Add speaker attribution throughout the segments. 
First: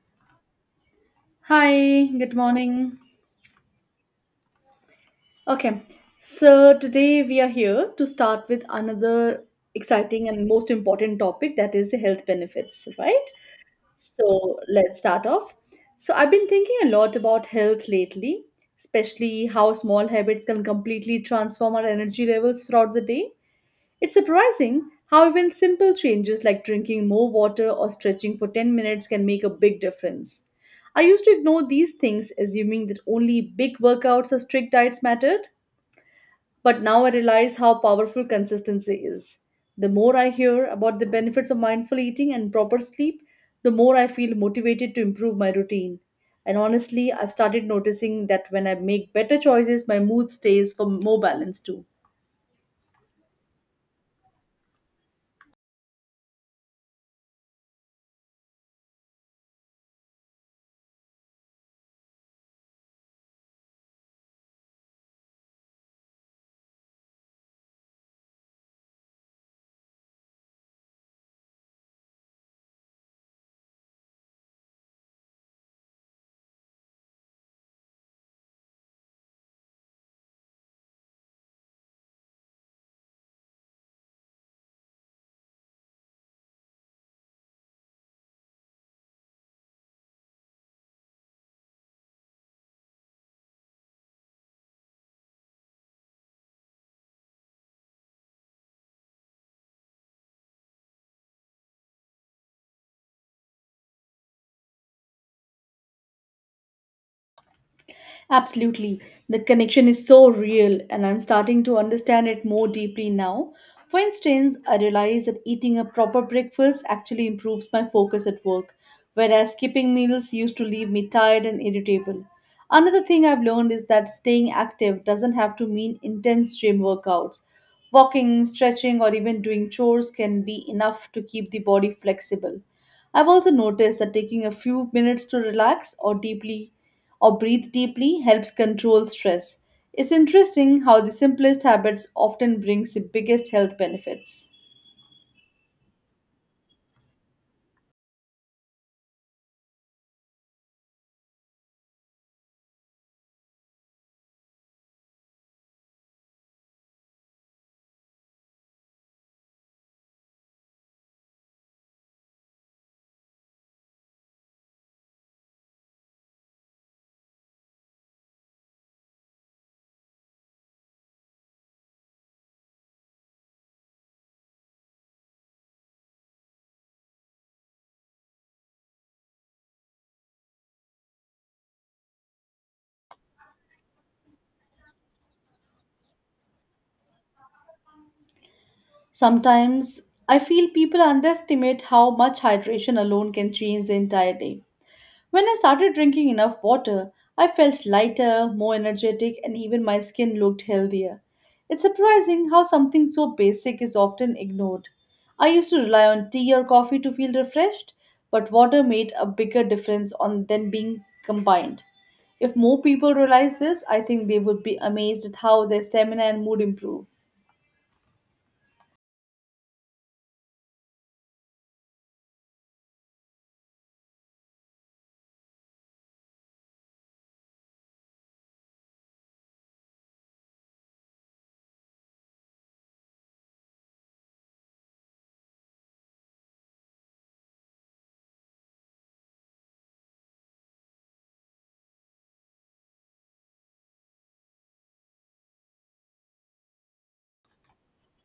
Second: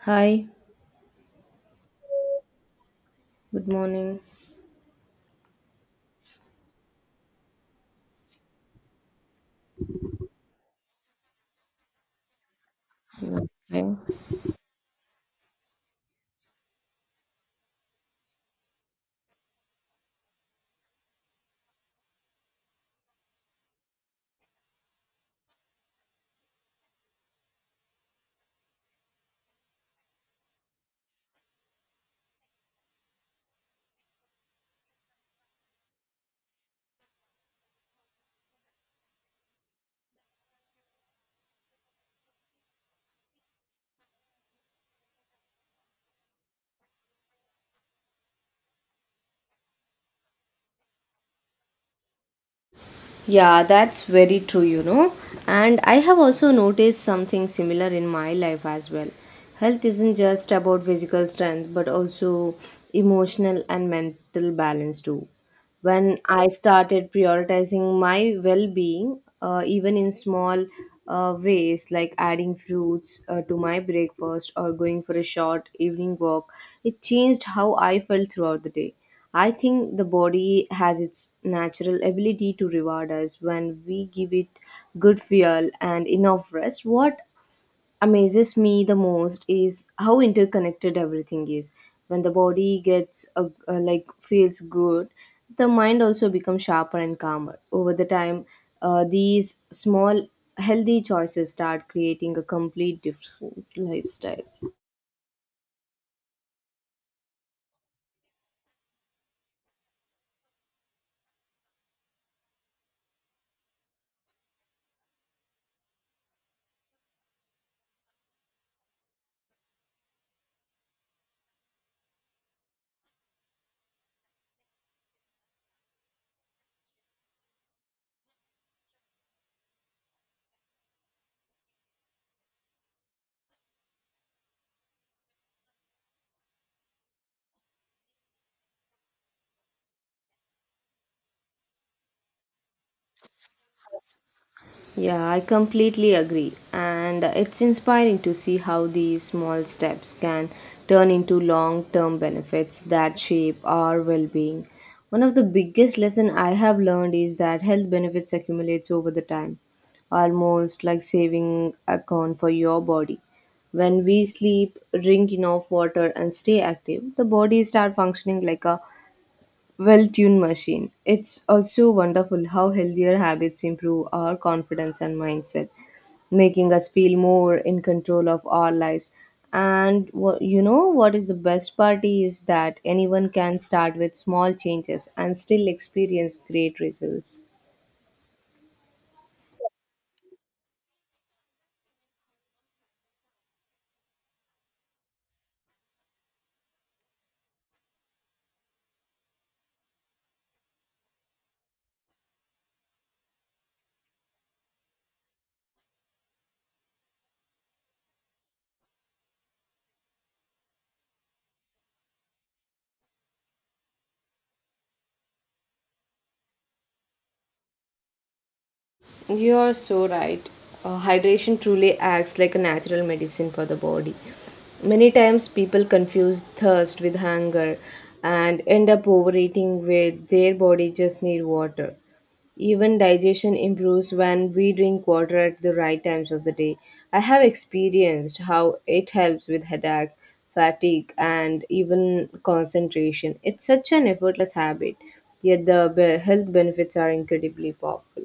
Speaker 1: Hi,
Speaker 2: Hi, good morning.
Speaker 1: good morning.
Speaker 2: Okay, so today we are here to start with another exciting and most important topic that is the health benefits, right?
Speaker 1: Good morning.
Speaker 2: So let's start off. So I've been thinking a lot about health lately, especially how small habits can completely transform our energy levels throughout the day. It's surprising how even simple changes like drinking more water or stretching for 10 minutes can make a big difference. I used to ignore these things, assuming that only big workouts or strict diets mattered, but now I realize how powerful consistency is. The more I hear about the benefits of mindful eating and proper sleep, the more I feel motivated to improve my routine. And honestly, I've started noticing that when I make better choices, my mood stays for more balance too.
Speaker 1: Yeah, that's very true, you know. And I have also noticed something similar in my life as well. Health isn't just about physical strength, but also emotional and mental balance too. When I started prioritizing my well being, even in small ways like adding fruits to my breakfast or going for a short evening walk, it changed how I felt throughout the day. I think the body has its natural ability to reward us when we give it good fuel and enough rest. What amazes me the most is how interconnected everything is. When the body gets a, like feels good, the mind also becomes sharper and calmer over the time. These small healthy choices start creating a complete different lifestyle.
Speaker 2: Absolutely. That connection is so real, and I'm starting to understand it more deeply now. For instance, I realize that eating a proper breakfast actually improves my focus at work, whereas skipping meals used to leave me tired and irritable. Another thing I've learned is that staying active doesn't have to mean intense gym workouts. Walking, stretching, or even doing chores can be enough to keep the body flexible. I've also noticed that taking a few minutes to relax or deeply or breathe deeply helps control stress. It's interesting how the simplest habits often brings the biggest health benefits.
Speaker 1: Yeah, I completely agree. And it's inspiring to see how these small steps can turn into long term benefits that shape our well being. One of the biggest lessons I have learned is that health benefits accumulates over the time, almost like saving account for your body. When we sleep, drink enough water and stay active, the body start functioning like a well tuned machine. It's also wonderful how healthier habits improve our confidence and mindset, making us feel more in control of our lives. And you know what is the best part is that anyone can start with small changes and still experience great results.
Speaker 2: Sometimes I feel people underestimate how much hydration alone can change the entire day. When I started drinking enough water, I felt lighter, more energetic, and even my skin looked healthier. It's surprising how something so basic is often ignored. I used to rely on tea or coffee to feel refreshed, but water made a bigger difference on than being combined. If more people realize this, I think they would be amazed at how their stamina and mood improve.
Speaker 1: You're so right. Hydration truly acts like a natural medicine for the body. Many times people confuse thirst with hunger and end up overeating where their body just need water. Even digestion improves when we drink water at the right times of the day. I have experienced how it helps with headache, fatigue, and even concentration. It's such an effortless habit, yet the health benefits are incredibly powerful.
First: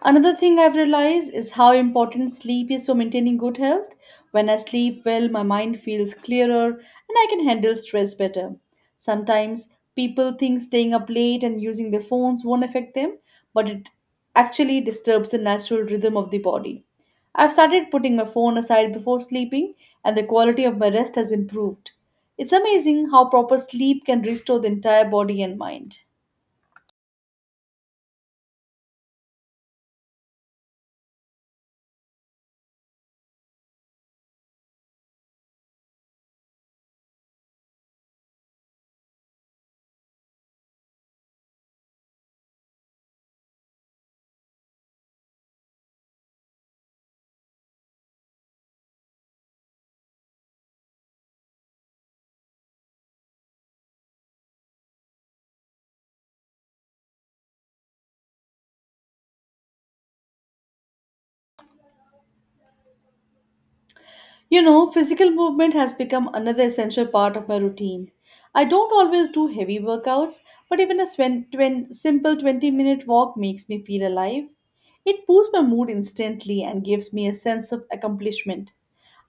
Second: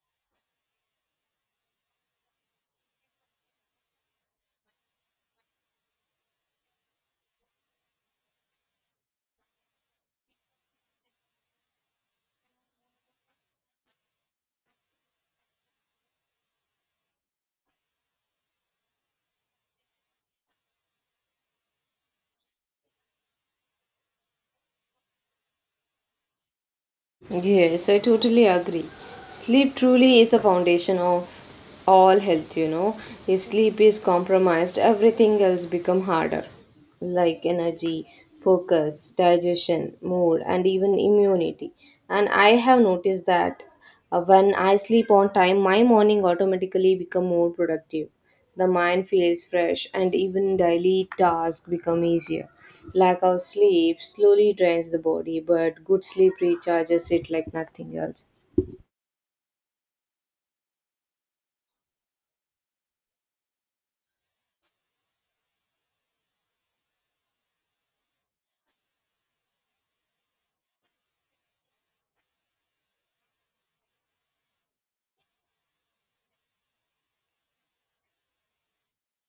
Speaker 2: Another thing I've realized is how important sleep is to maintaining good health. When I sleep well, my mind feels clearer and I can handle stress better. Sometimes people think staying up late and using their phones won't affect them, but it actually disturbs the natural rhythm of the body. I've started putting my phone aside before sleeping, and the quality of my rest has improved. It's amazing how proper sleep can restore the entire body and mind.
Speaker 1: Yes, I totally agree. Sleep truly is the foundation of all health, you know. If sleep is compromised, everything else become harder, like energy, focus, digestion, mood, and even immunity. And I have noticed that when I sleep on time, my morning automatically become more productive. The mind feels fresh and even daily tasks become easier. Lack of sleep slowly drains the body, but good sleep recharges it like nothing else.
Speaker 2: You know, physical movement has become another essential part of my routine. I don't always do heavy workouts, but even a simple 20-minute walk makes me feel alive. It boosts my mood instantly and gives me a sense of accomplishment.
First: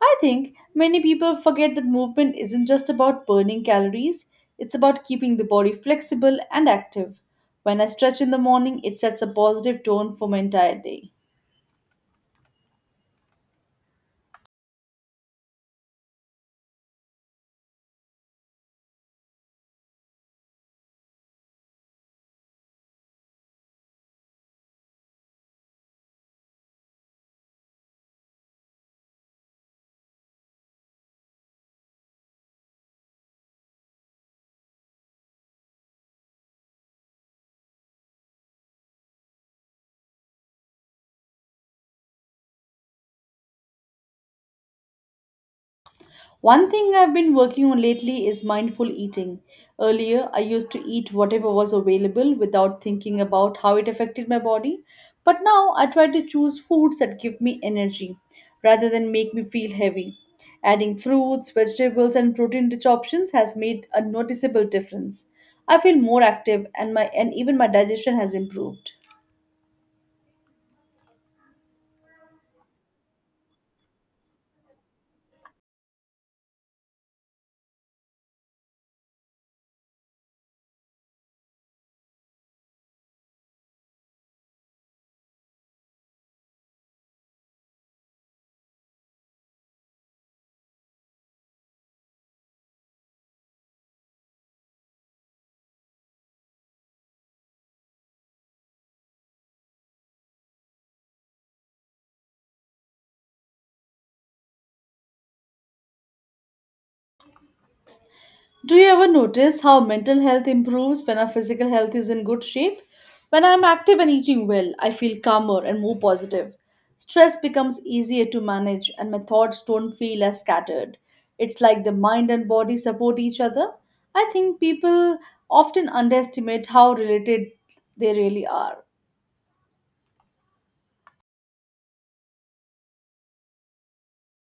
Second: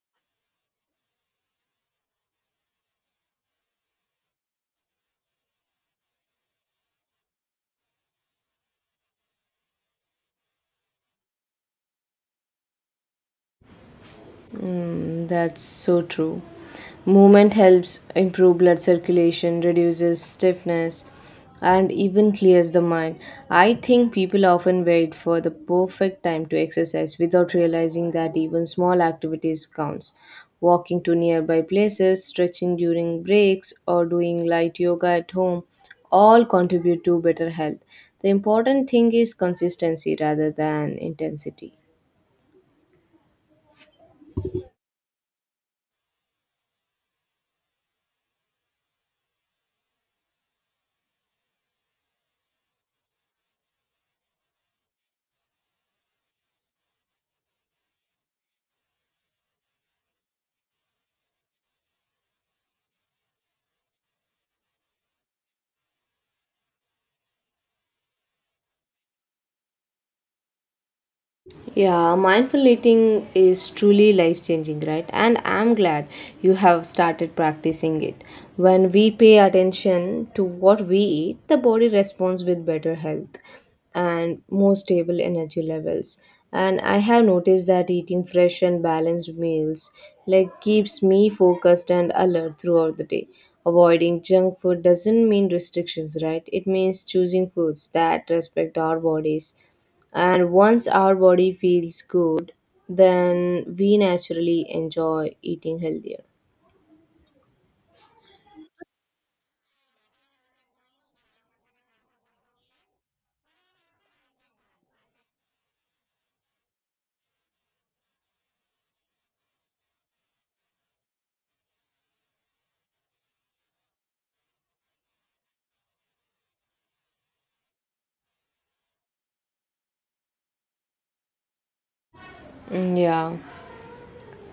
Speaker 2: I think many people forget that movement isn't just about burning calories, it's about keeping the body flexible and active. When I stretch in the morning, it sets a positive tone for my entire day.
Speaker 1: Mm, that's so true. Movement helps improve blood circulation, reduces stiffness, and even clears the mind. I think people often wait for the perfect time to exercise without realizing that even small activities counts. Walking to nearby places, stretching during breaks, or doing light yoga at home all contribute to better health. The important thing is consistency rather than intensity.
Speaker 2: One thing I've been working on lately is mindful eating. Earlier, I used to eat whatever was available without thinking about how it affected my body, but now I try to choose foods that give me energy rather than make me feel heavy. Adding fruits, vegetables, and protein rich options has made a noticeable difference. I feel more active and my and even my digestion has improved.
Speaker 1: Yeah, mindful eating is truly life changing, right? And I'm glad you have started practicing it. When we pay attention to what we eat, the body responds with better health and more stable energy levels. And I have noticed that eating fresh and balanced meals like keeps me focused and alert throughout the day. Avoiding junk food doesn't mean restrictions, right? It means choosing foods that respect our bodies, and once our body feels good, then we naturally enjoy eating healthier.
Speaker 2: Do you ever notice how mental health improves when our physical health is in good shape? When I'm active and eating well, I feel calmer and more positive. Stress becomes easier to manage and my thoughts don't feel as scattered. It's like the mind and body support each other. I think people often underestimate how related they really are.
Speaker 1: Mm, yeah.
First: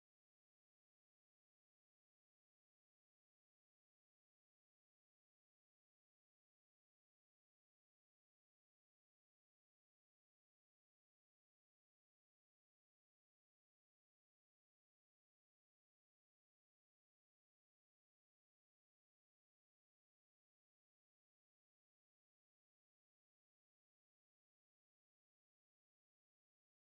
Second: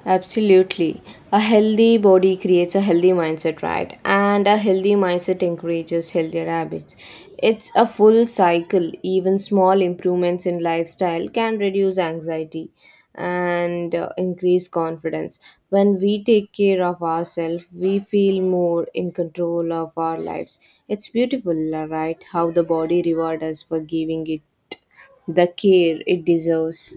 Speaker 1: Absolutely. A healthy body creates a healthy mindset, right? And a healthy mindset encourages healthier habits. It's a full cycle. Even small improvements in lifestyle can reduce anxiety and increase confidence. When we take care of ourselves, we feel more in control of our lives. It's beautiful, right? How the body rewards us for giving it the care it deserves.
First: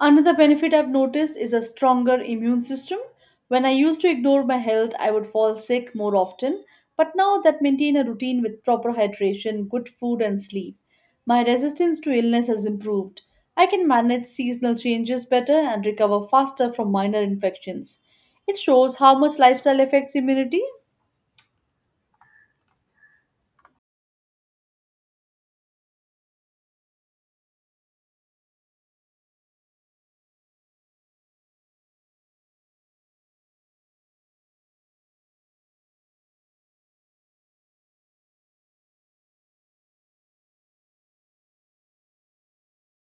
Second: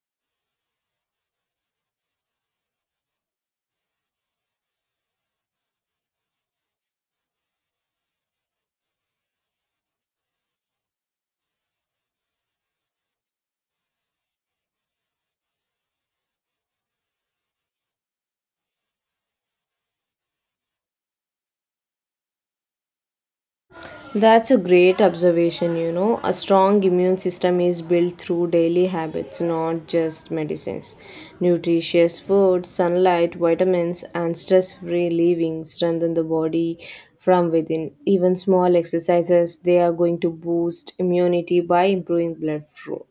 Speaker 2: Another benefit I've noticed is a stronger immune system. When I used to ignore my health, I would fall sick more often, but now that maintain a routine with proper hydration, good food and sleep, my resistance to illness has improved. I can manage seasonal changes better and recover faster from minor infections. It shows how much lifestyle affects immunity.
Speaker 1: That's a great observation, you know. A strong immune system is built through daily habits, not just medicines. Nutritious food, sunlight, vitamins, and stress free living strengthen the body from within. Even small exercises, they are going to boost immunity by improving blood flow.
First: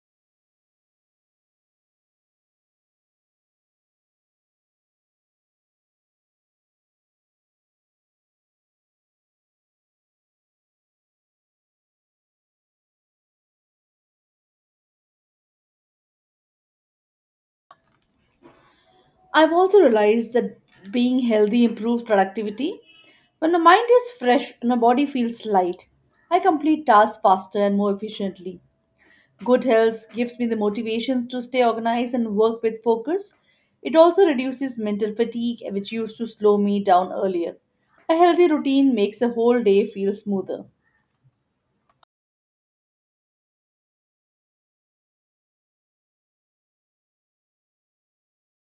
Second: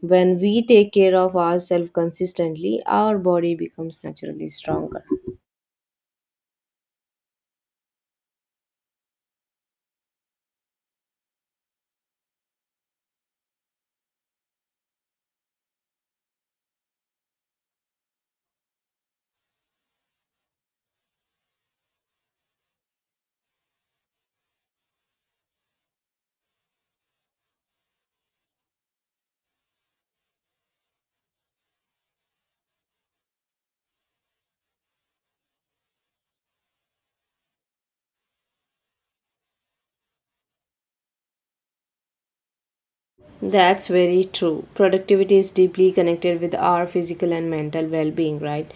Speaker 1: When we take care of ourselves consistently, our body becomes naturally stronger.
Speaker 2: I've also realized that being healthy improves productivity. When the mind is fresh and the body feels light, I complete tasks faster and more efficiently. Good health gives me the motivation to stay organized and work with focus. It also reduces mental fatigue, which used to slow me down earlier. A healthy routine makes the whole day feel smoother.
Speaker 1: That's very true. Productivity is deeply connected with our physical and mental well being, right?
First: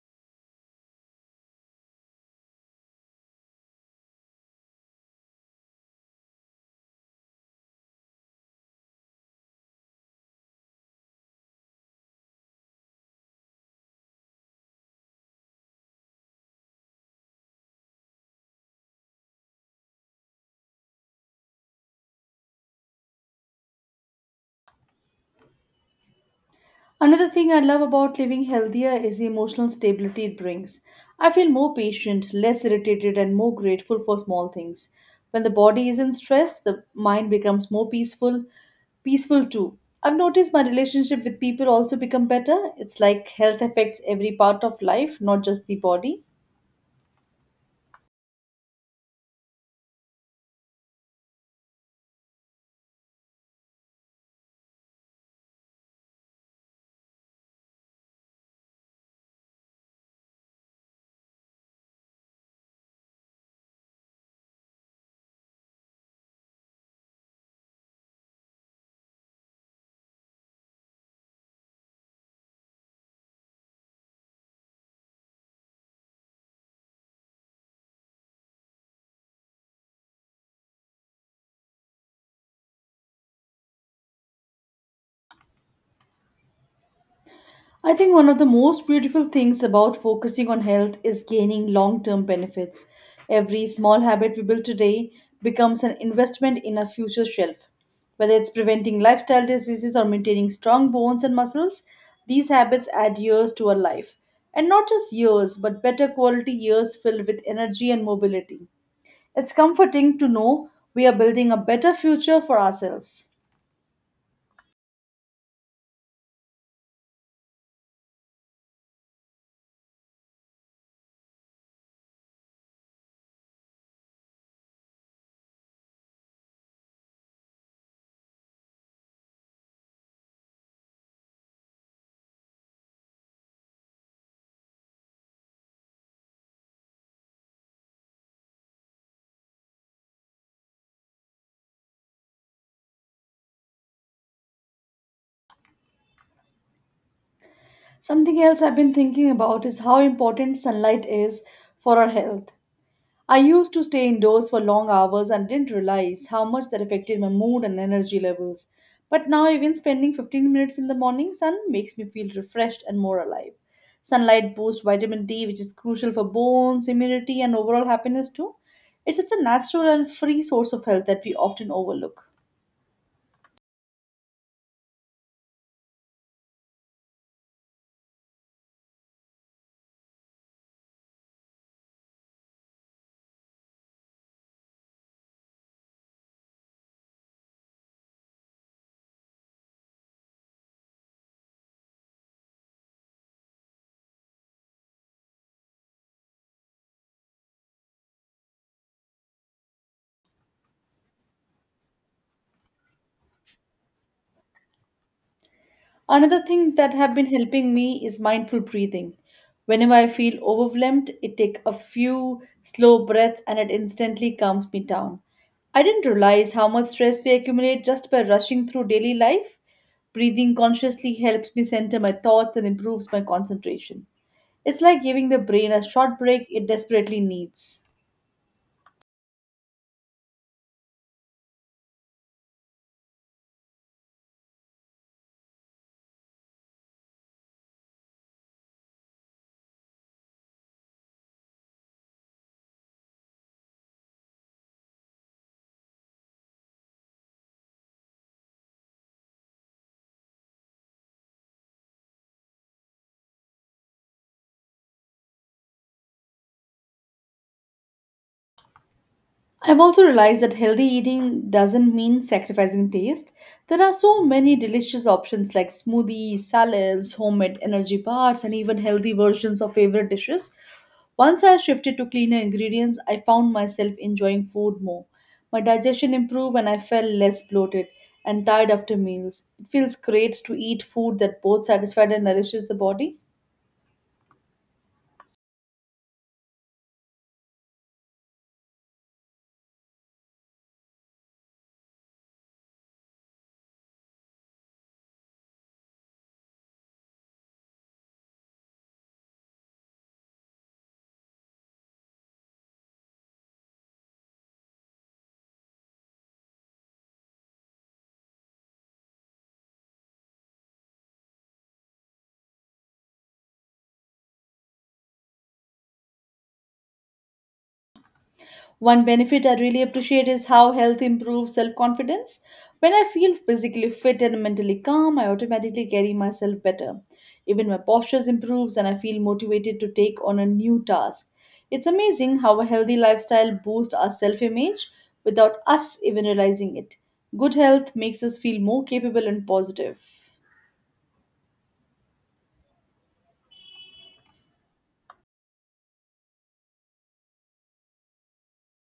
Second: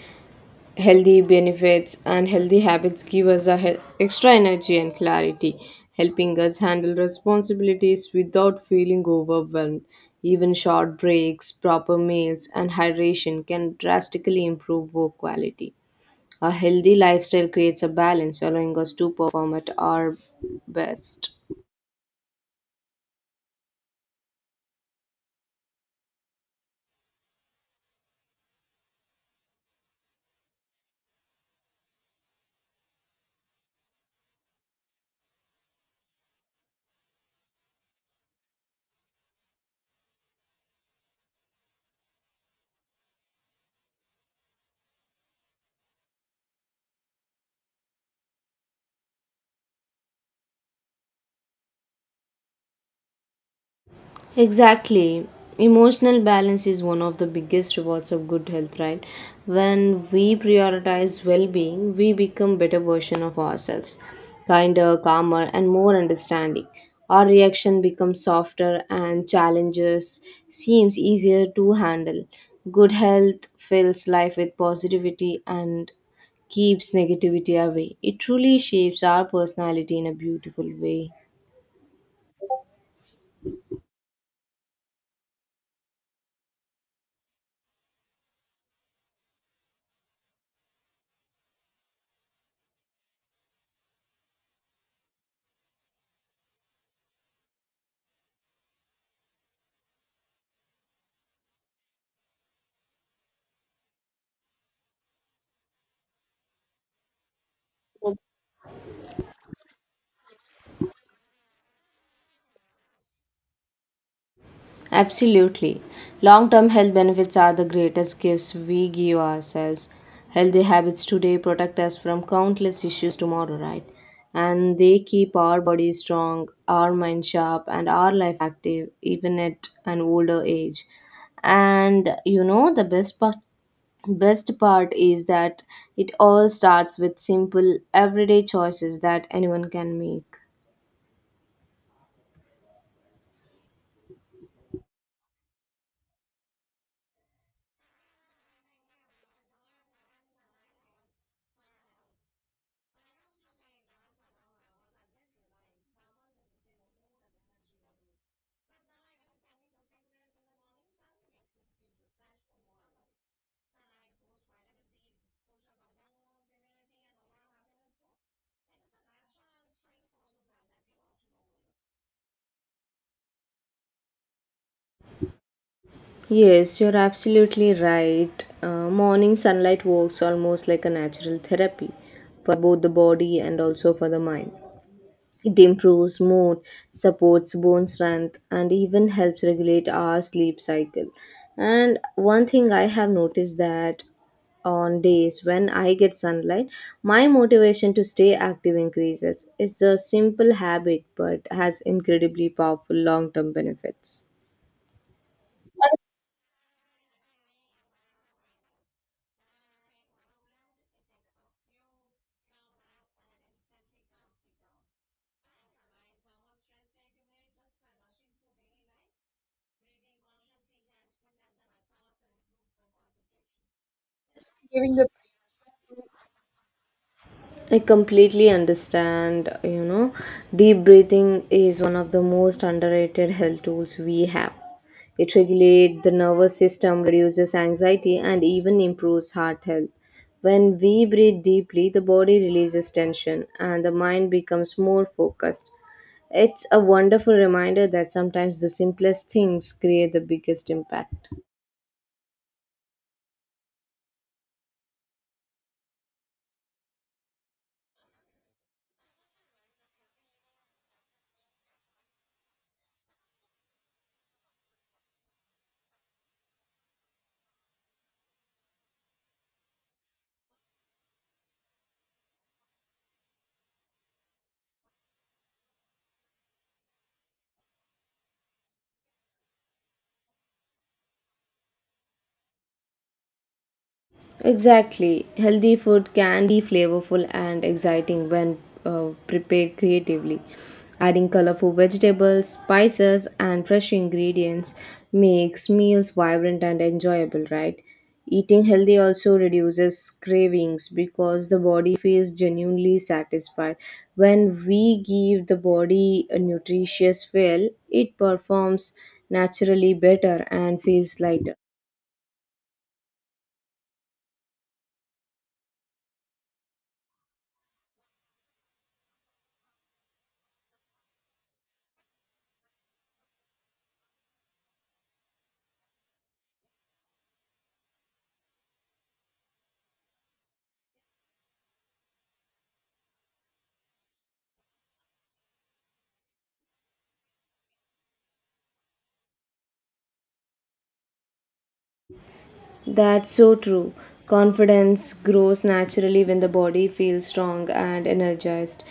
Speaker 1: Healthy benefits and healthy habits give us a extra energy and clarity, helping us handle responsibilities without feeling overwhelmed. Even short breaks, proper meals, and hydration can drastically improve work quality. A healthy lifestyle creates a balance, allowing us to perform at our best.
Speaker 2: Another thing I love about living healthier is the emotional stability it brings. I feel more patient, less irritated, and more grateful for small things. When the body isn't stressed, the mind becomes more peaceful too. I've noticed my relationship with people also become better. It's like health affects every part of life, not just the body.
Speaker 1: Exactly. Emotional balance is one of the biggest rewards of good health, right? When we prioritize well-being, we become better version of ourselves, kinder, calmer, and more understanding. Our reaction becomes softer and challenges seems easier to handle. Good health fills life with positivity and keeps negativity away. It truly shapes our personality in a beautiful way.
Speaker 2: I think one of the most beautiful things about focusing on health is gaining long term benefits. Every small habit we build today becomes an investment in our future shelf. Whether it's preventing lifestyle diseases or maintaining strong bones and muscles, these habits add years to our life. And not just years, but better quality years filled with energy and mobility. It's comforting to know we are building a better future for ourselves.
Speaker 1: Absolutely. Long term health benefits are the greatest gifts we give ourselves. Healthy habits today protect us from countless issues tomorrow, right? And they keep our body strong, our mind sharp, and our life active, even at an older age. And you know, the best part is that it all starts with simple everyday choices that anyone can make.
Speaker 2: Something else I've been thinking about is how important sunlight is for our health. I used to stay indoors for long hours and didn't realize how much that affected my mood and energy levels. But now, even spending 15 minutes in the morning sun makes me feel refreshed and more alive. Sunlight boosts vitamin D, which is crucial for bones, immunity, and overall happiness, too. It's such a natural and free source of health that we often overlook.
Speaker 1: Yes, you're absolutely right. Morning sunlight works almost like a natural therapy for both the body and also for the mind. It improves mood, supports bone strength, and even helps regulate our sleep cycle. And one thing I have noticed that on days when I get sunlight, my motivation to stay active increases. It's a simple habit but has incredibly powerful long term benefits.
Speaker 2: Another thing that have been helping me is mindful breathing. Whenever I feel overwhelmed, it take a few slow breaths and it instantly calms me down. I didn't realize how much stress we accumulate just by rushing through daily life. Breathing consciously helps me center my thoughts and improves my concentration. It's like giving the brain a short break it desperately
Speaker 1: I
Speaker 2: needs.
Speaker 1: completely understand, you know, deep breathing is one of the most underrated health tools we have. It regulates the nervous system, reduces anxiety, and even improves heart health. When we breathe deeply, the body releases tension and the mind becomes more focused. It's a wonderful reminder that sometimes the simplest things create the biggest impact.
Speaker 2: I've also realized that healthy eating doesn't mean sacrificing taste. There are so many delicious options like smoothies, salads, homemade energy bars, and even healthy versions of favorite dishes. Once I shifted to cleaner ingredients, I found myself enjoying food more. My digestion improved and I felt less bloated and tired after meals. It feels great to eat food that both satisfies and nourishes the body.
Speaker 1: Exactly. Healthy food can be flavorful and exciting when prepared creatively. Adding colorful vegetables, spices, and fresh ingredients makes meals vibrant and enjoyable, right? Eating healthy also reduces cravings because the body feels genuinely satisfied. When we give the body a nutritious fuel, it performs naturally better and feels lighter.
Speaker 2: One benefit I really appreciate is how health improves self confidence. When I feel physically fit and mentally calm, I automatically carry myself better. Even my posture improves and I feel motivated to take on a new task. It's amazing how a healthy lifestyle boosts our self image without us even realizing it. Good health makes us feel more capable and positive.
Speaker 1: That's so true. Confidence grows naturally when the body feels strong and energized.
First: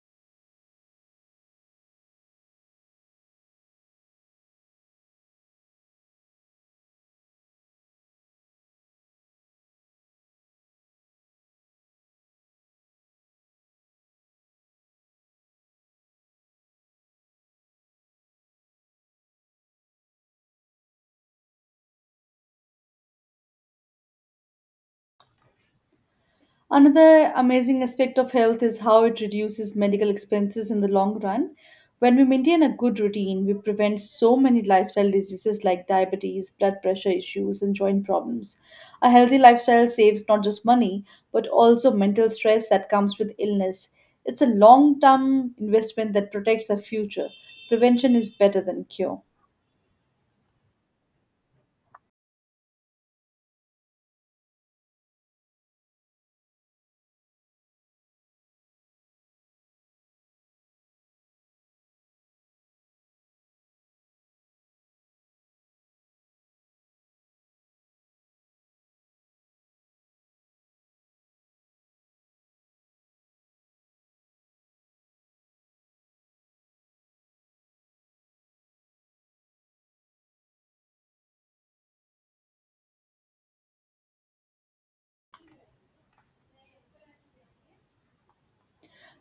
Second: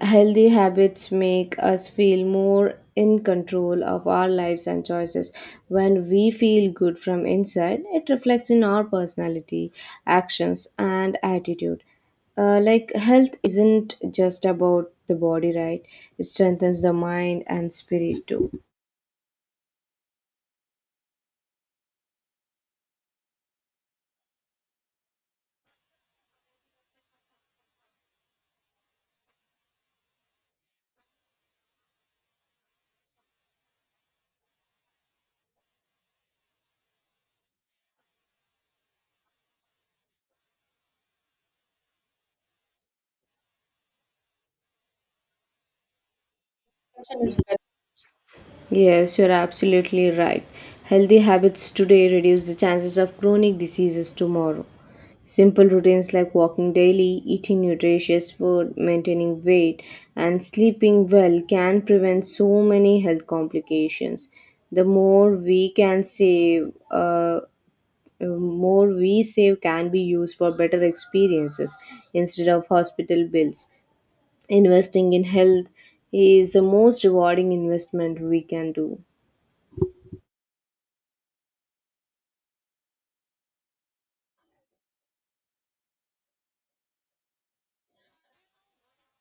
Speaker 1: Healthy habits make us feel more in control of our lives and choices. When we feel good from inside, it reflects in our personality, actions, and attitude. Like health isn't just about the body, right? It strengthens the mind and spirit too.
Speaker 2: Another amazing aspect of health is how it reduces medical expenses in the long run. When we maintain a good routine, we prevent so many lifestyle diseases like diabetes, blood pressure issues, and joint problems. A healthy lifestyle saves not just money, but also mental stress that comes with illness. It's a long term investment that protects our future. Prevention is better than
Speaker 1: Yes,
Speaker 2: cure.
Speaker 1: you're absolutely right. Healthy habits today reduce the chances of chronic diseases tomorrow. Simple routines like walking daily, eating nutritious food, maintaining weight, and sleeping well can prevent so many health complications. The more we can save, more we save can be used for better experiences instead of hospital bills. Investing in health is the most rewarding investment we can do.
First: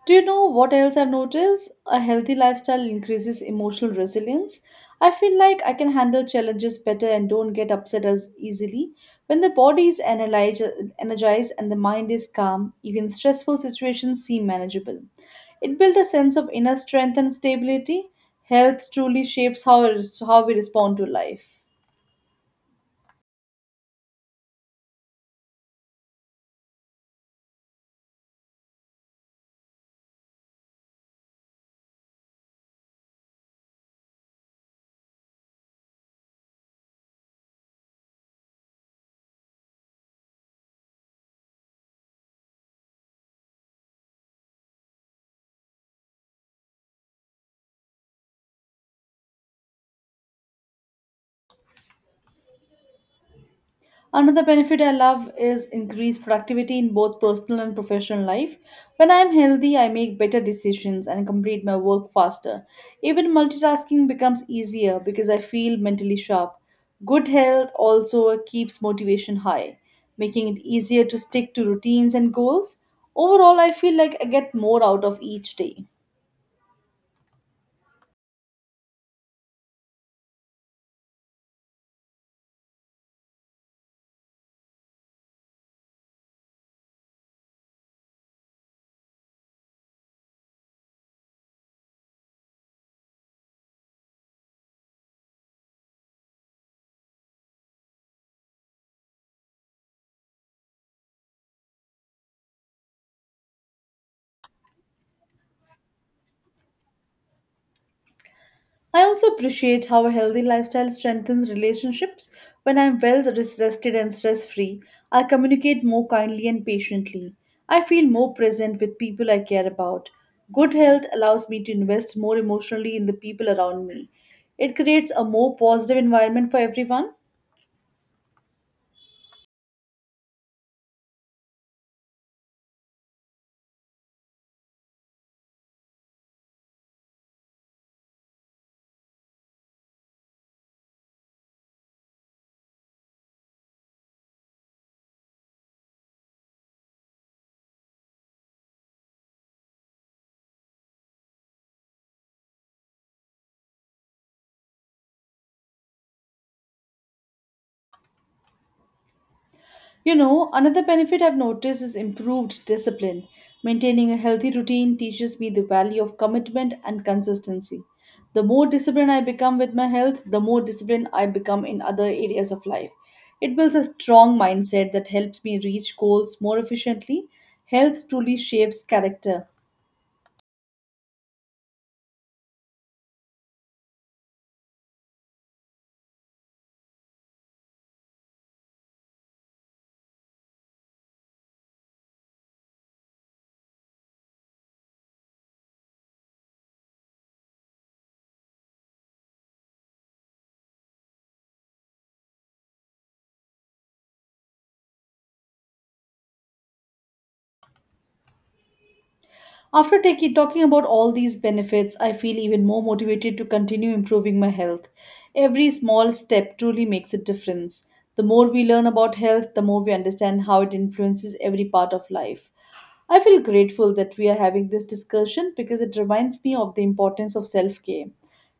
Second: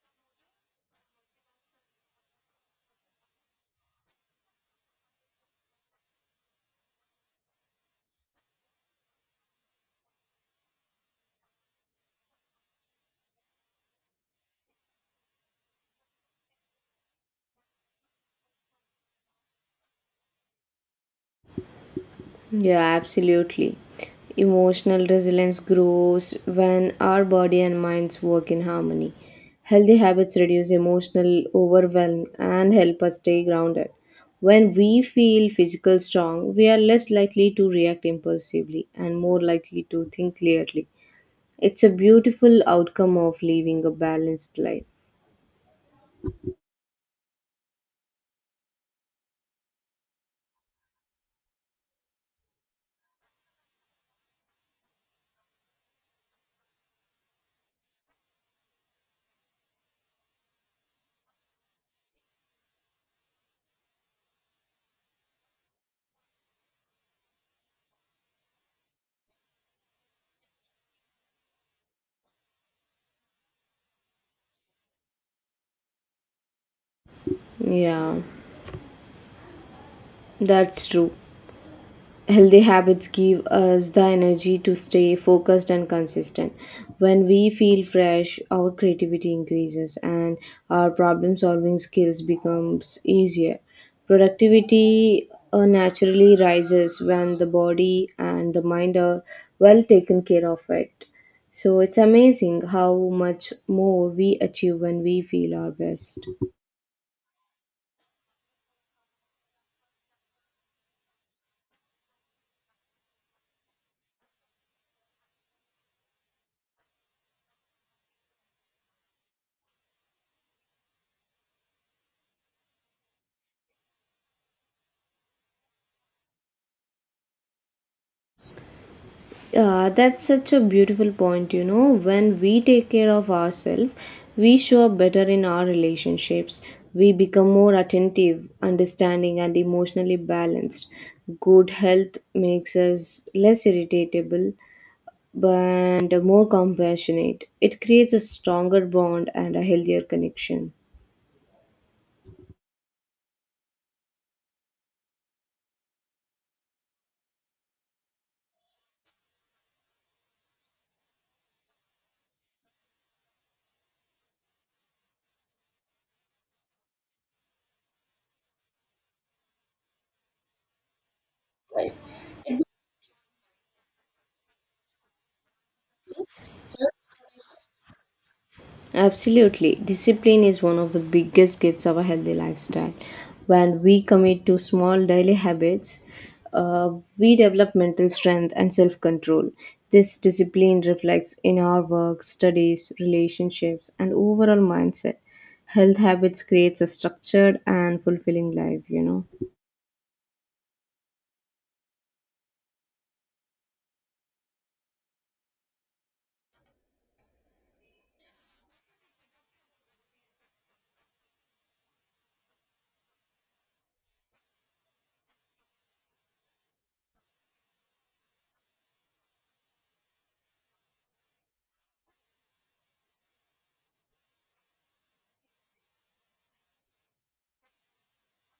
Speaker 2: Do you know what else I've noticed? A healthy lifestyle increases emotional resilience. I feel like I can handle challenges better and don't get upset as easily. When the body is energized and the mind is calm, even stressful situations seem manageable. It builds a sense of inner strength and stability. Health truly shapes how we respond to life.
Speaker 1: Yeah, absolutely. Emotional resilience grows when our body and minds work in harmony. Healthy habits reduce emotional overwhelm and help us stay grounded. When we feel physical strong, we are less likely to react impulsively and more likely to think clearly. It's a beautiful outcome of living a balanced life.
Speaker 2: Another benefit I love is increased productivity in both personal and professional life. When I am healthy, I make better decisions and complete my work faster. Even multitasking becomes easier because I feel mentally sharp. Good health also keeps motivation high, making it easier to stick to routines and goals. Overall, I feel like I get more out of each day.
Speaker 1: Yeah, that's true. Healthy habits give us the energy to stay focused and consistent. When we feel fresh, our creativity increases and our problem solving skills becomes easier. Productivity naturally rises when the body and the mind are well taken care of it. So it's amazing how much more we achieve when we feel our best.
Speaker 2: I also appreciate how a healthy lifestyle strengthens relationships. When I'm well rested and stress free, I communicate more kindly and patiently. I feel more present with people I care about. Good health allows me to invest more emotionally in the people around me. It creates a more positive environment for everyone.
Speaker 1: Yeah, that's such a beautiful point. You know, when we take care of ourselves, we show up better in our relationships. We become more attentive, understanding, and emotionally balanced. Good health makes us less irritable but more compassionate. It creates a stronger bond and a healthier connection.
Speaker 2: You know, another benefit I've noticed is improved discipline. Maintaining a healthy routine teaches me the value of commitment and consistency. The more disciplined I become with my health, the more disciplined I become in other areas of life. It builds a strong mindset that helps me reach goals more efficiently. Health truly shapes character.
Speaker 1: Absolutely. Discipline is one of the biggest gifts of a healthy lifestyle. When we commit to small daily habits, uh, we develop mental strength and self control. This discipline reflects in our work, studies, relationships, and overall mindset. Health habits creates a structured and fulfilling life, you know.
Speaker 2: After talking about all these benefits, I feel even more motivated to continue improving my health. Every small step truly makes a difference. The more we learn about health, the more we understand how it influences every part of life. I feel grateful that we are having this discussion because it reminds me of the importance of self care.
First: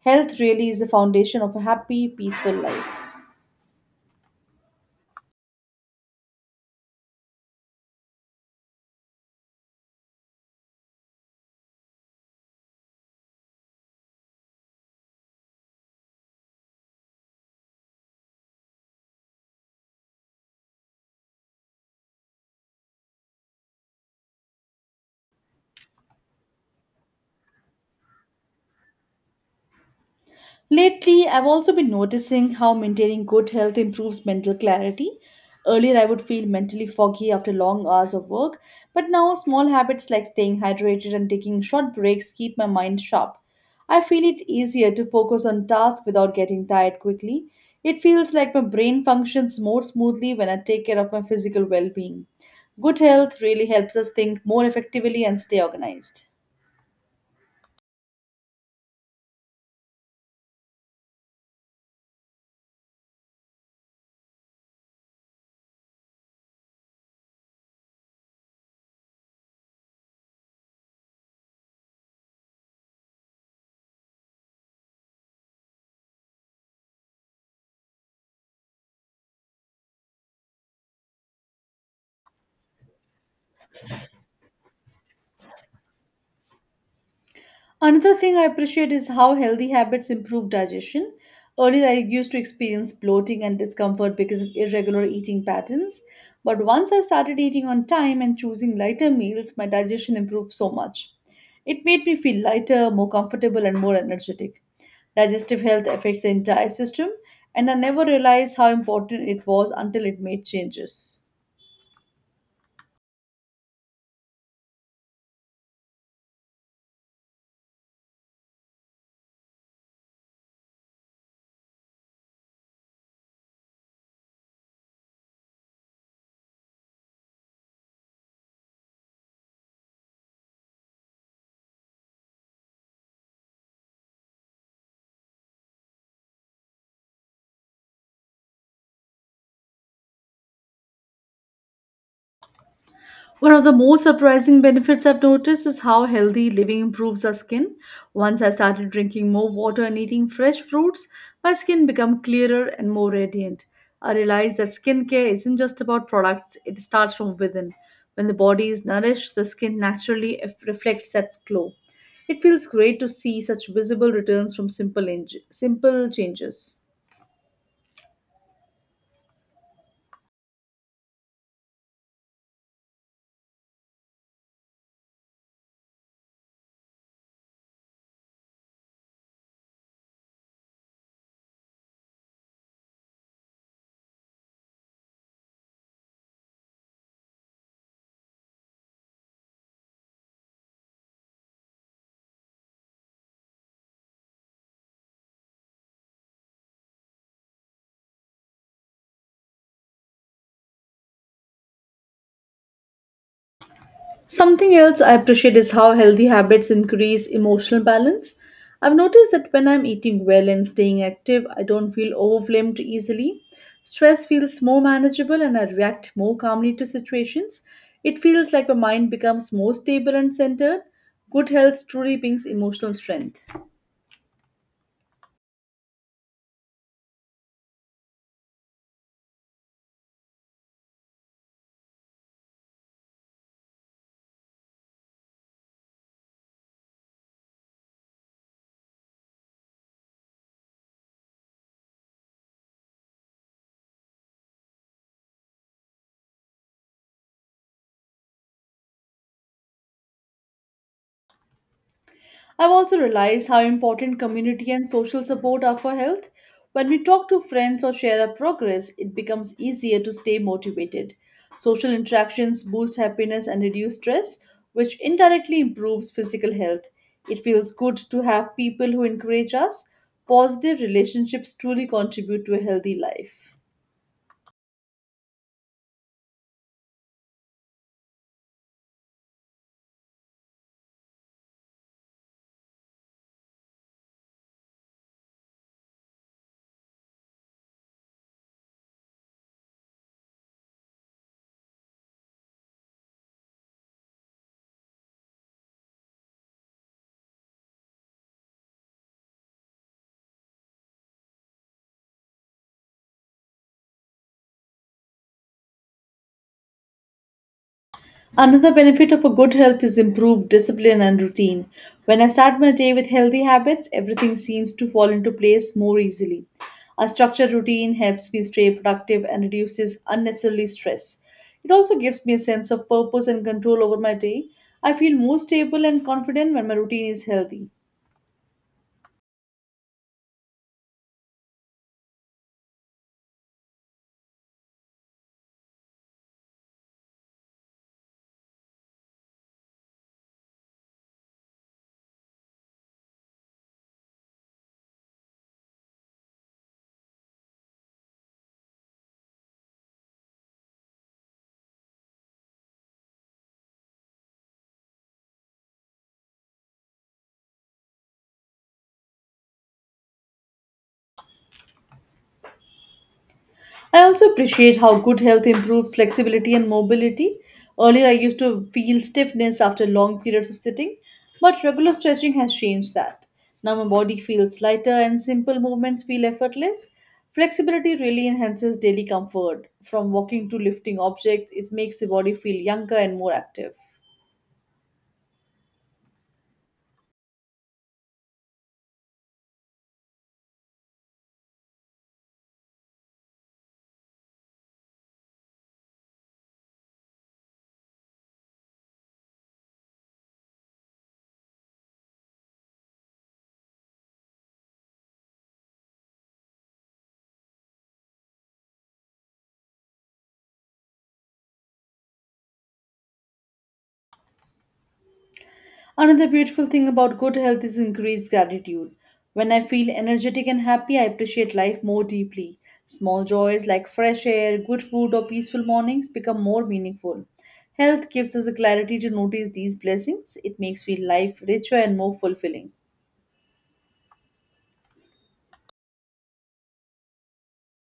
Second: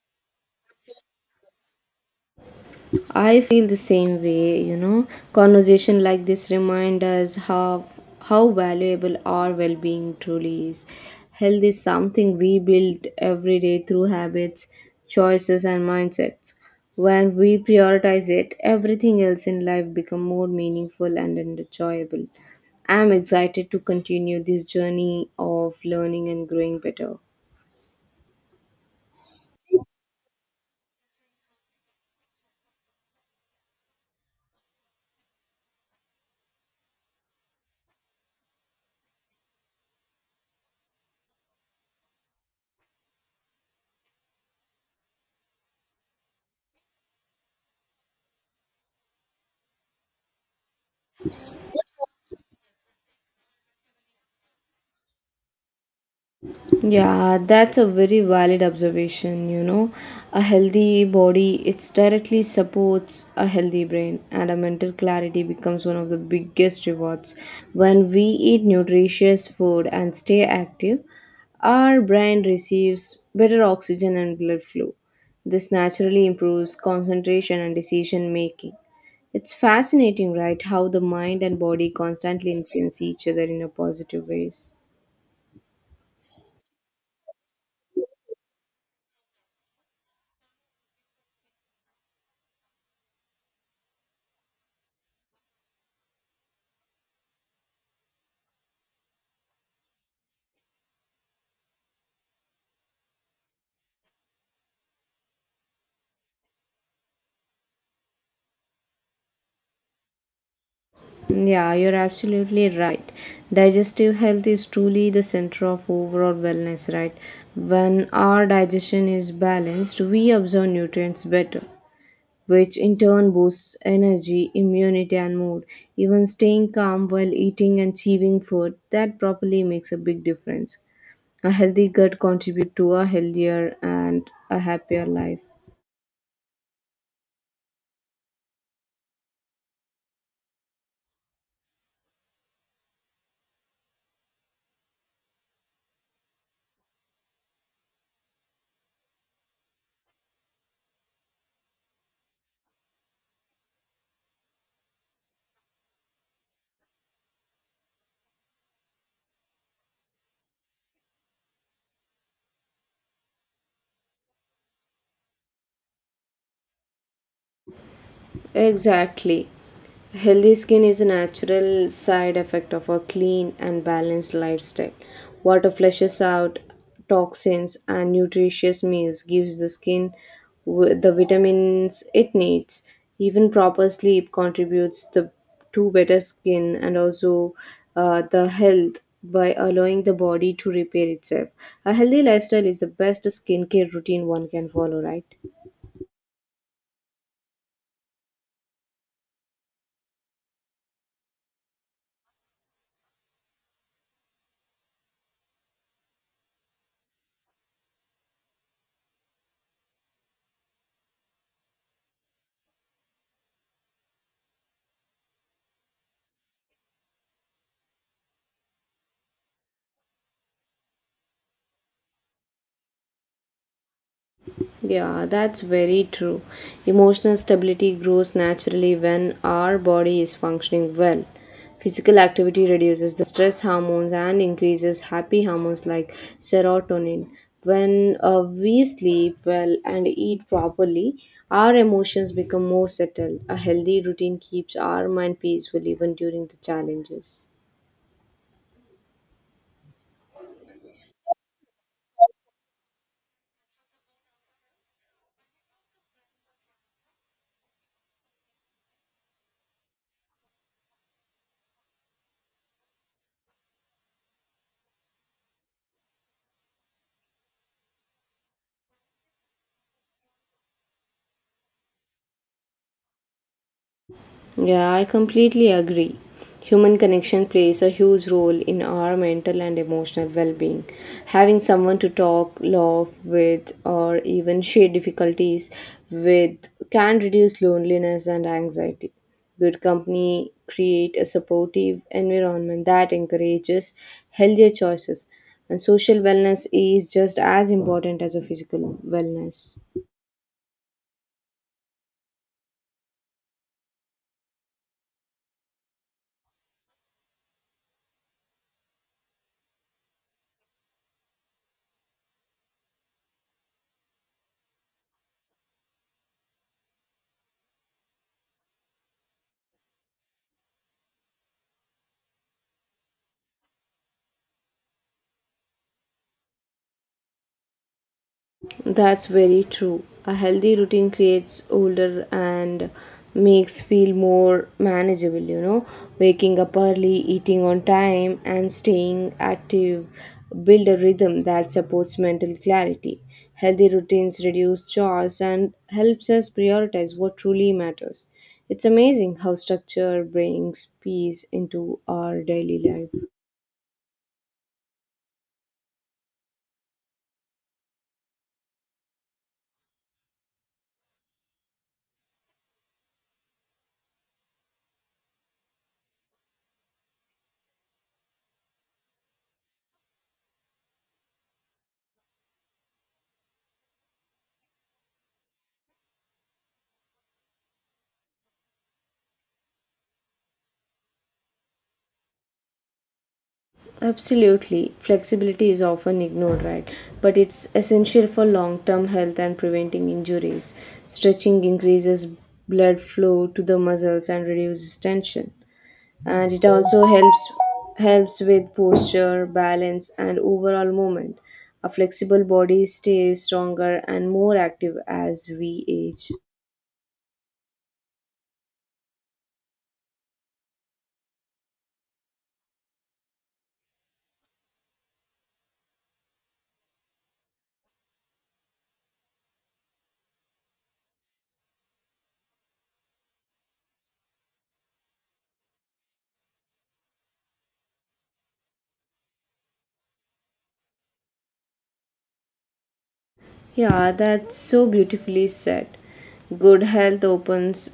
Speaker 2: Health really is the foundation of a happy, peaceful life.
Speaker 1: I feel the same way, you know. Conversation like this remind us how valuable our well-being truly is. Health is something we build every day through habits, choices and mindsets. When we prioritize it, everything else in life become more meaningful and enjoyable. I'm excited to continue this journey of learning and growing better.
Speaker 2: Lately, I've also been noticing how maintaining good health improves mental clarity. Earlier, I would feel mentally foggy after long hours of work, but now small habits like staying hydrated and taking short breaks keep my mind sharp. I feel it easier to focus on tasks without getting tired quickly. It feels like my brain functions more smoothly when I take care of my physical well being. Good health really helps us think more effectively and stay organized.
Speaker 1: Yeah, that's a very valid observation, you know. A healthy body, it's directly supports a healthy brain and a mental clarity becomes one of the biggest rewards. When we eat nutritious food and stay active, our brain receives better oxygen and blood flow. This naturally improves concentration and decision making. It's fascinating, right, how the mind and body constantly influence each other in a positive ways.
Speaker 2: Another thing I appreciate is how healthy habits improve digestion. Earlier, I used to experience bloating and discomfort because of irregular eating patterns. But once I started eating on time and choosing lighter meals, my digestion improved so much. It made me feel lighter, more comfortable, and more energetic. Digestive health affects the entire system, and I never realized how important it was until it made changes.
Speaker 1: Yeah, you're absolutely right. Digestive health is truly the center of overall wellness, right? When our digestion is balanced, we absorb nutrients better, which in turn boosts energy, immunity, and mood. Even staying calm while eating and chewing food, that properly makes a big difference. A healthy gut contributes to a healthier and a happier life.
Speaker 2: One of the most surprising benefits I've noticed is how healthy living improves our skin. Once I started drinking more water and eating fresh fruits, my skin became clearer and more radiant. I realized that skincare isn't just about products, it starts from within. When the body is nourished, the skin naturally reflects that glow. It feels great to see such visible returns from simple, simple changes.
Speaker 1: Exactly. Healthy skin is a natural side effect of a clean and balanced lifestyle. Water flushes out toxins, and nutritious meals gives the skin the vitamins it needs. Even proper sleep contributes to better skin and also the health by allowing the body to repair itself. A healthy lifestyle is the best skincare routine one can follow, right?
Speaker 2: Something else I appreciate is how healthy habits increase emotional balance. I've noticed that when I'm eating well and staying active, I don't feel overwhelmed easily. Stress feels more manageable and I react more calmly to situations. It feels like my mind becomes more stable and centered. Good health truly brings emotional strength.
Speaker 1: Yeah, that's very true. Emotional stability grows naturally when our body is functioning well. Physical activity reduces the stress hormones and increases happy hormones like serotonin. When we sleep well and eat properly, our emotions become more settled. A healthy routine keeps our mind peaceful even during the challenges.
Speaker 2: I've also realized how important community and social support are for health. When we talk to friends or share our progress, it becomes easier to stay motivated. Social interactions boost happiness and reduce stress, which indirectly improves physical health. It feels good to have people who encourage us. Positive relationships truly contribute to a healthy life.
Speaker 1: Yeah, I completely agree. Human connection plays a huge role in our mental and emotional well being. Having someone to talk, laugh with, or even share difficulties with can reduce loneliness and anxiety. Good company create a supportive environment that encourages healthier choices, and social wellness is just as important as a physical wellness.
Speaker 2: Another benefit of a good health is improved discipline and routine. When I start my day with healthy habits, everything seems to fall into place more easily. A structured routine helps me stay productive and reduces unnecessary stress. It also gives me a sense of purpose and control over my day. I feel more stable and confident when my routine is healthy.
Speaker 1: That's very true. A healthy routine creates older and makes feel more manageable, you know. Waking up early, eating on time and staying active build a rhythm that supports mental clarity. Healthy routines reduce chores and helps us prioritize what truly matters. It's amazing how structure brings peace into our daily life.
Speaker 2: I also appreciate how good health improves flexibility and mobility. Earlier, I used to feel stiffness after long periods of sitting, but regular stretching has changed that. Now my body feels lighter and simple movements feel effortless. Flexibility really enhances daily comfort. From walking to lifting objects, it makes the body feel younger and more active.
Speaker 1: Absolutely. Flexibility is often ignored, right? But it's essential for long term health and preventing injuries. Stretching increases blood flow to the muscles and reduces tension. And it also helps with posture, balance and overall movement. A flexible body stays stronger and more active as we age.
Speaker 2: Another beautiful thing about good health is increased gratitude. When I feel energetic and happy, I appreciate life more deeply. Small joys like fresh air, good food, or peaceful mornings become more meaningful. Health gives us the clarity to notice these blessings. It makes feel life richer and more fulfilling.
Speaker 1: Yeah, that's so beautifully said. Good health opens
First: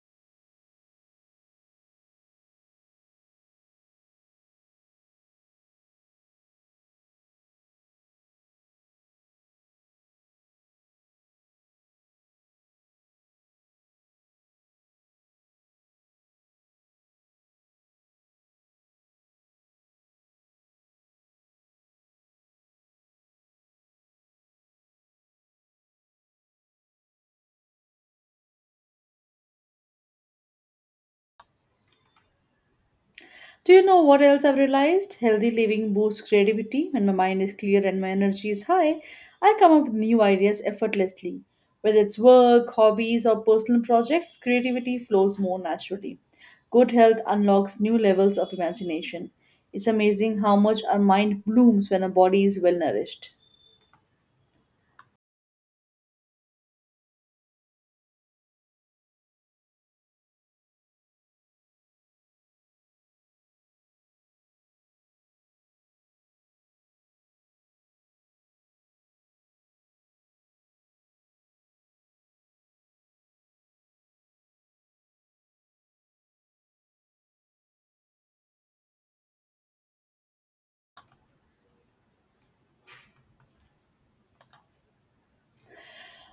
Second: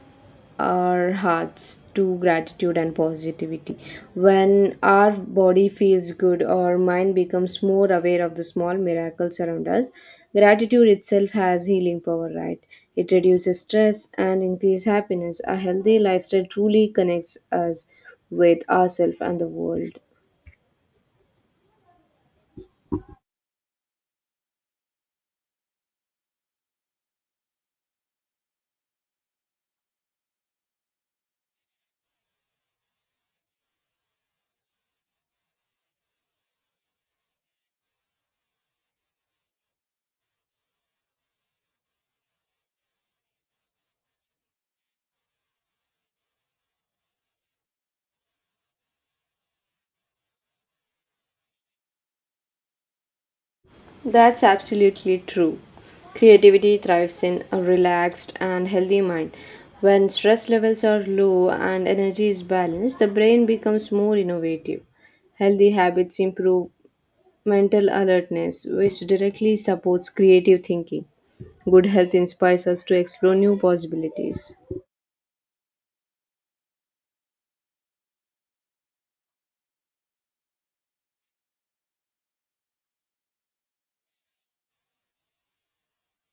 Speaker 1: our hearts to gratitude and positivity. When our body feels good, our mind becomes more aware of the small miracles around us. Gratitude itself has healing power, right? It reduces stress and increases happiness. A healthy lifestyle truly connects us with ourselves and the world.
Speaker 2: Do you know what else I've realized? Healthy living boosts creativity. When my mind is clear and my energy is high, I come up with new ideas effortlessly. Whether it's work, hobbies, or personal projects, creativity flows more naturally. Good health unlocks new levels of imagination. It's amazing how much our mind blooms when our body is well nourished.
Speaker 1: That's absolutely true. Creativity thrives in a relaxed and healthy mind. When stress levels are low and energy is balanced, the brain becomes more innovative. Healthy habits improve mental alertness, which directly supports creative thinking. Good health inspires us to explore new possibilities.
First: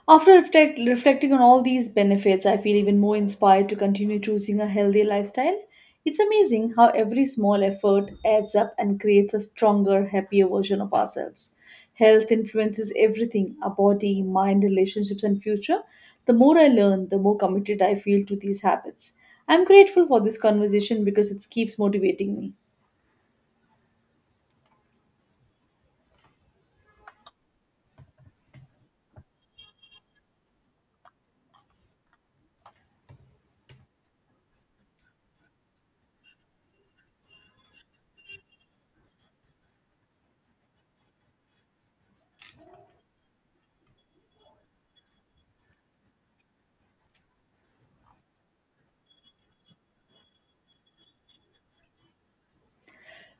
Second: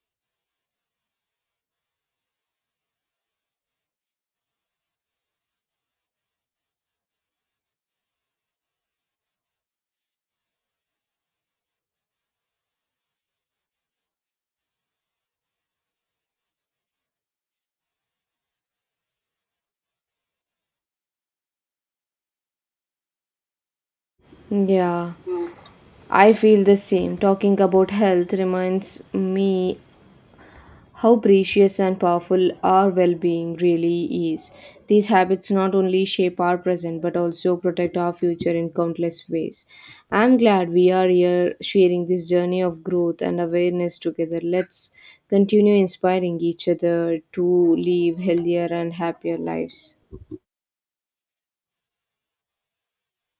Speaker 2: After reflecting on all these benefits, I feel even more inspired to continue choosing a healthy lifestyle. It's amazing how every small effort adds up and creates a stronger, happier version of ourselves. Health influences everything our body, mind, relationships, and future. The more I learn, the more committed I feel to these habits. I'm grateful for this conversation because it keeps motivating me.
Speaker 1: Yeah, I feel the same. Talking about health reminds me how precious and powerful our well-being really is. These habits not only shape our present but also protect our future in countless ways. I'm glad we are here sharing this journey of growth and awareness together. Let's continue inspiring each other to live healthier and happier lives.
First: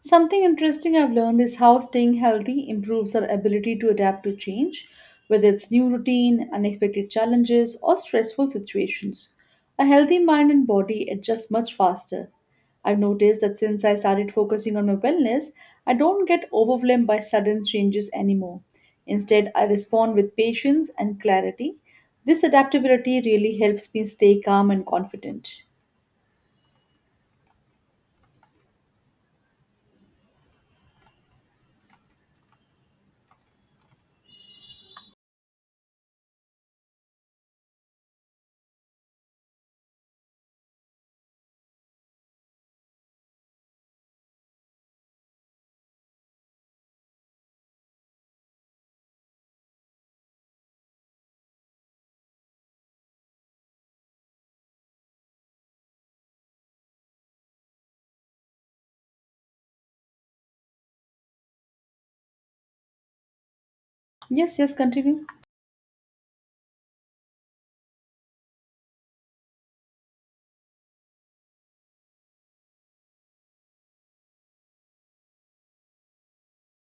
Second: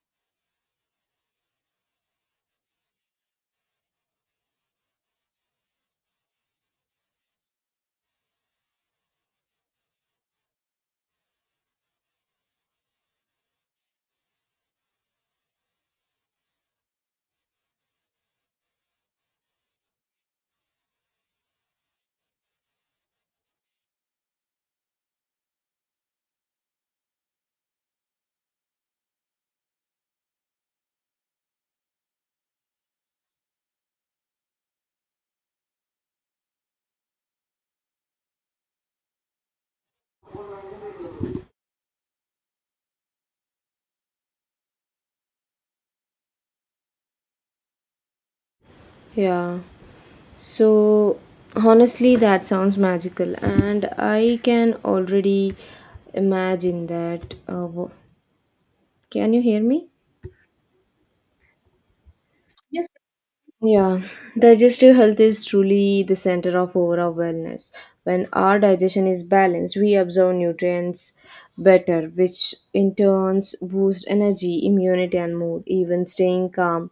Speaker 2: Something interesting I've learned is how staying healthy improves our ability to adapt to change, whether it's new routine, unexpected challenges, or stressful situations. A healthy mind and body adjust much faster. I've noticed that since I started focusing on my wellness, I don't get overwhelmed by sudden changes anymore. Instead, I respond with patience and clarity. This adaptability really helps me stay calm and confident.
Speaker 1: Yeah, so honestly, that sounds magical, and I can already imagine that. Can you hear me? Yeah,
Speaker 2: Yes, yes,
Speaker 1: digestive health
Speaker 2: continue.
Speaker 1: is truly the center of overall wellness. When our digestion is balanced, we absorb nutrients better, which in turns boost energy, immunity, and mood. Even staying calm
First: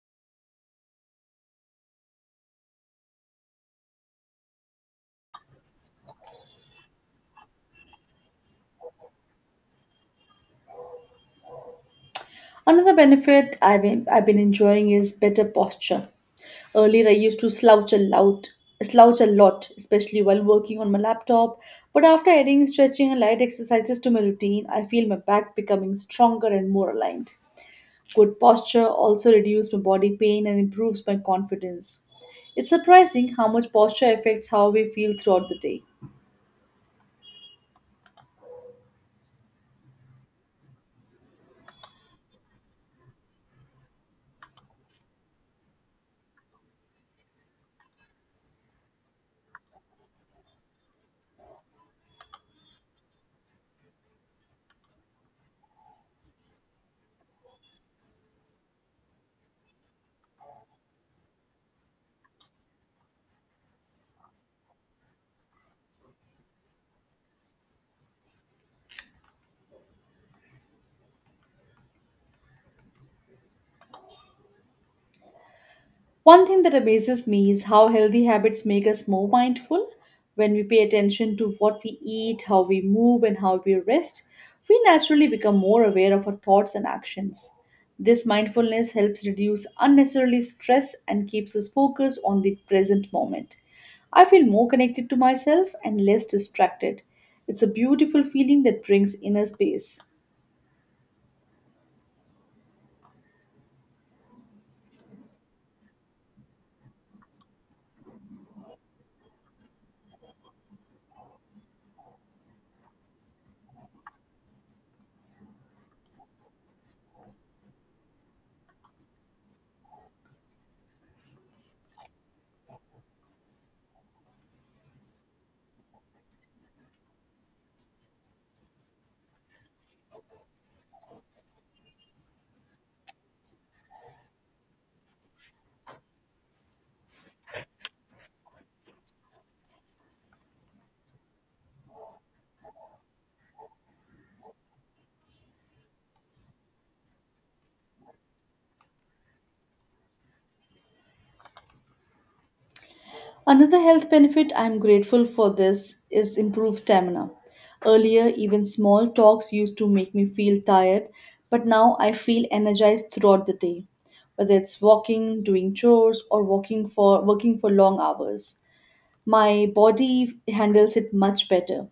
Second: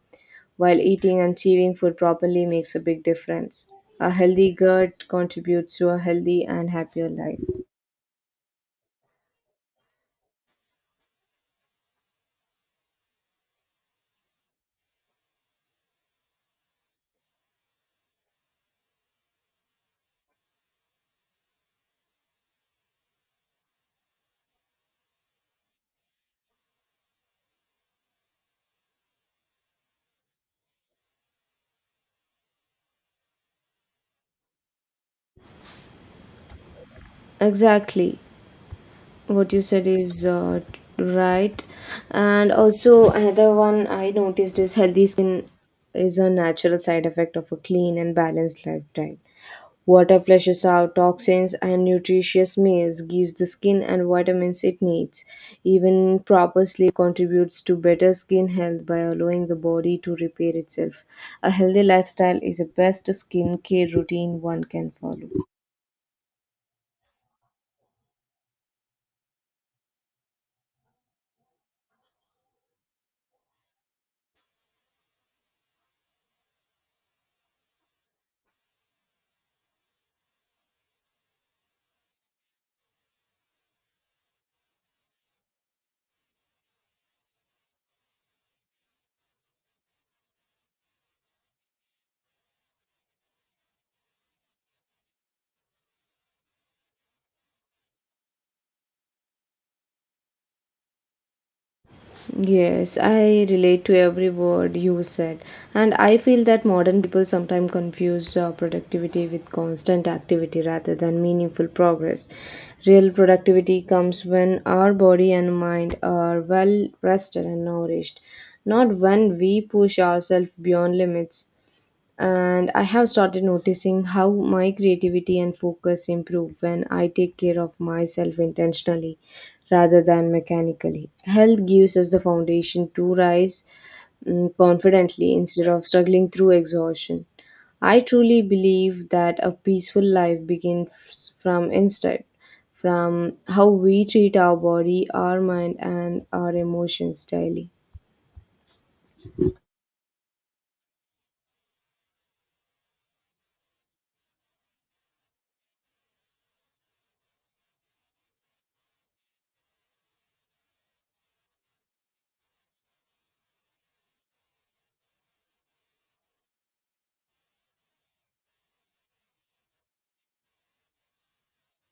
Speaker 1: while eating and chewing food properly makes a big difference. A healthy gut contributes to a healthy and happier life.
Speaker 2: Another benefit I've been enjoying is better posture. Earlier, I used to slouch a lot, especially while working on my laptop. But after adding stretching and light exercises to my routine, I feel my back becoming stronger and more aligned. Good posture also reduces my body pain and improves my confidence. It's surprising how much posture affects how we feel throughout the day.
Speaker 1: Exactly. What you said is right, and also another one I noticed is healthy skin is a natural side effect of a clean and balanced lifestyle. Water flushes out toxins and nutritious meals gives the skin and vitamins it needs. Even proper sleep contributes to better skin health by allowing the body to repair itself. A healthy lifestyle is the best skin care routine one can follow.
Speaker 2: One thing that amazes me is how healthy habits make us more mindful. When we pay attention to what we eat, how we move, and how we rest, we naturally become more aware of our thoughts and actions. This mindfulness helps reduce unnecessarily stress and keeps us focused on the present moment. I feel more connected to myself and less distracted. It's a beautiful feeling that brings inner space.
Speaker 1: Yes, I relate to every word you said, and I feel that modern people sometimes confuse productivity with constant activity rather than meaningful progress. Real productivity comes when our body and mind are well rested and nourished, not when we push ourselves beyond limits, and I have started noticing how my creativity and focus improve when I take care of myself intentionally rather than mechanically. Health gives us the foundation to rise confidently instead of struggling through exhaustion. I truly believe that a peaceful life begins from inside, from how we treat our body, our mind, and our emotions daily.
Speaker 2: Another health benefit I'm grateful for this is improved stamina. Earlier, even small talks used to make me feel tired, but now I feel energized throughout the day, whether it's walking, doing chores, or walking for working for long hours. My body handles it much better.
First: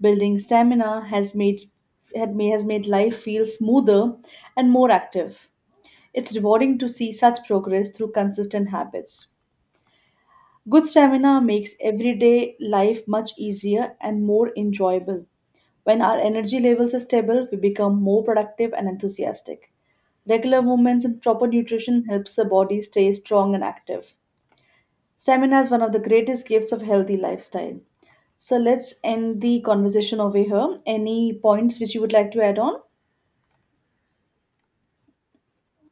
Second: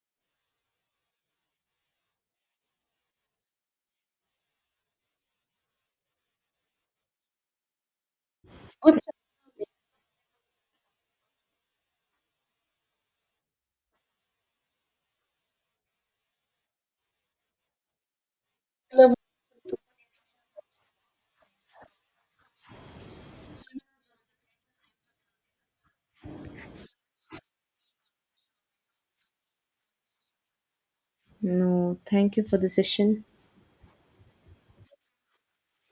Speaker 2: Building stamina has made had ma- has made life feel smoother and more active. It's rewarding to see such progress through consistent habits. Good stamina makes everyday life much easier and more enjoyable. When our energy levels are stable, we become more productive and enthusiastic. Regular movements and proper nutrition helps the body stay strong and active. Stamina is one of the greatest gifts of healthy lifestyle. So let's end the conversation over here. Any points which you
Speaker 1: No,
Speaker 2: would like
Speaker 1: thank you
Speaker 2: to
Speaker 1: for
Speaker 2: add
Speaker 1: the
Speaker 2: on?
Speaker 1: session.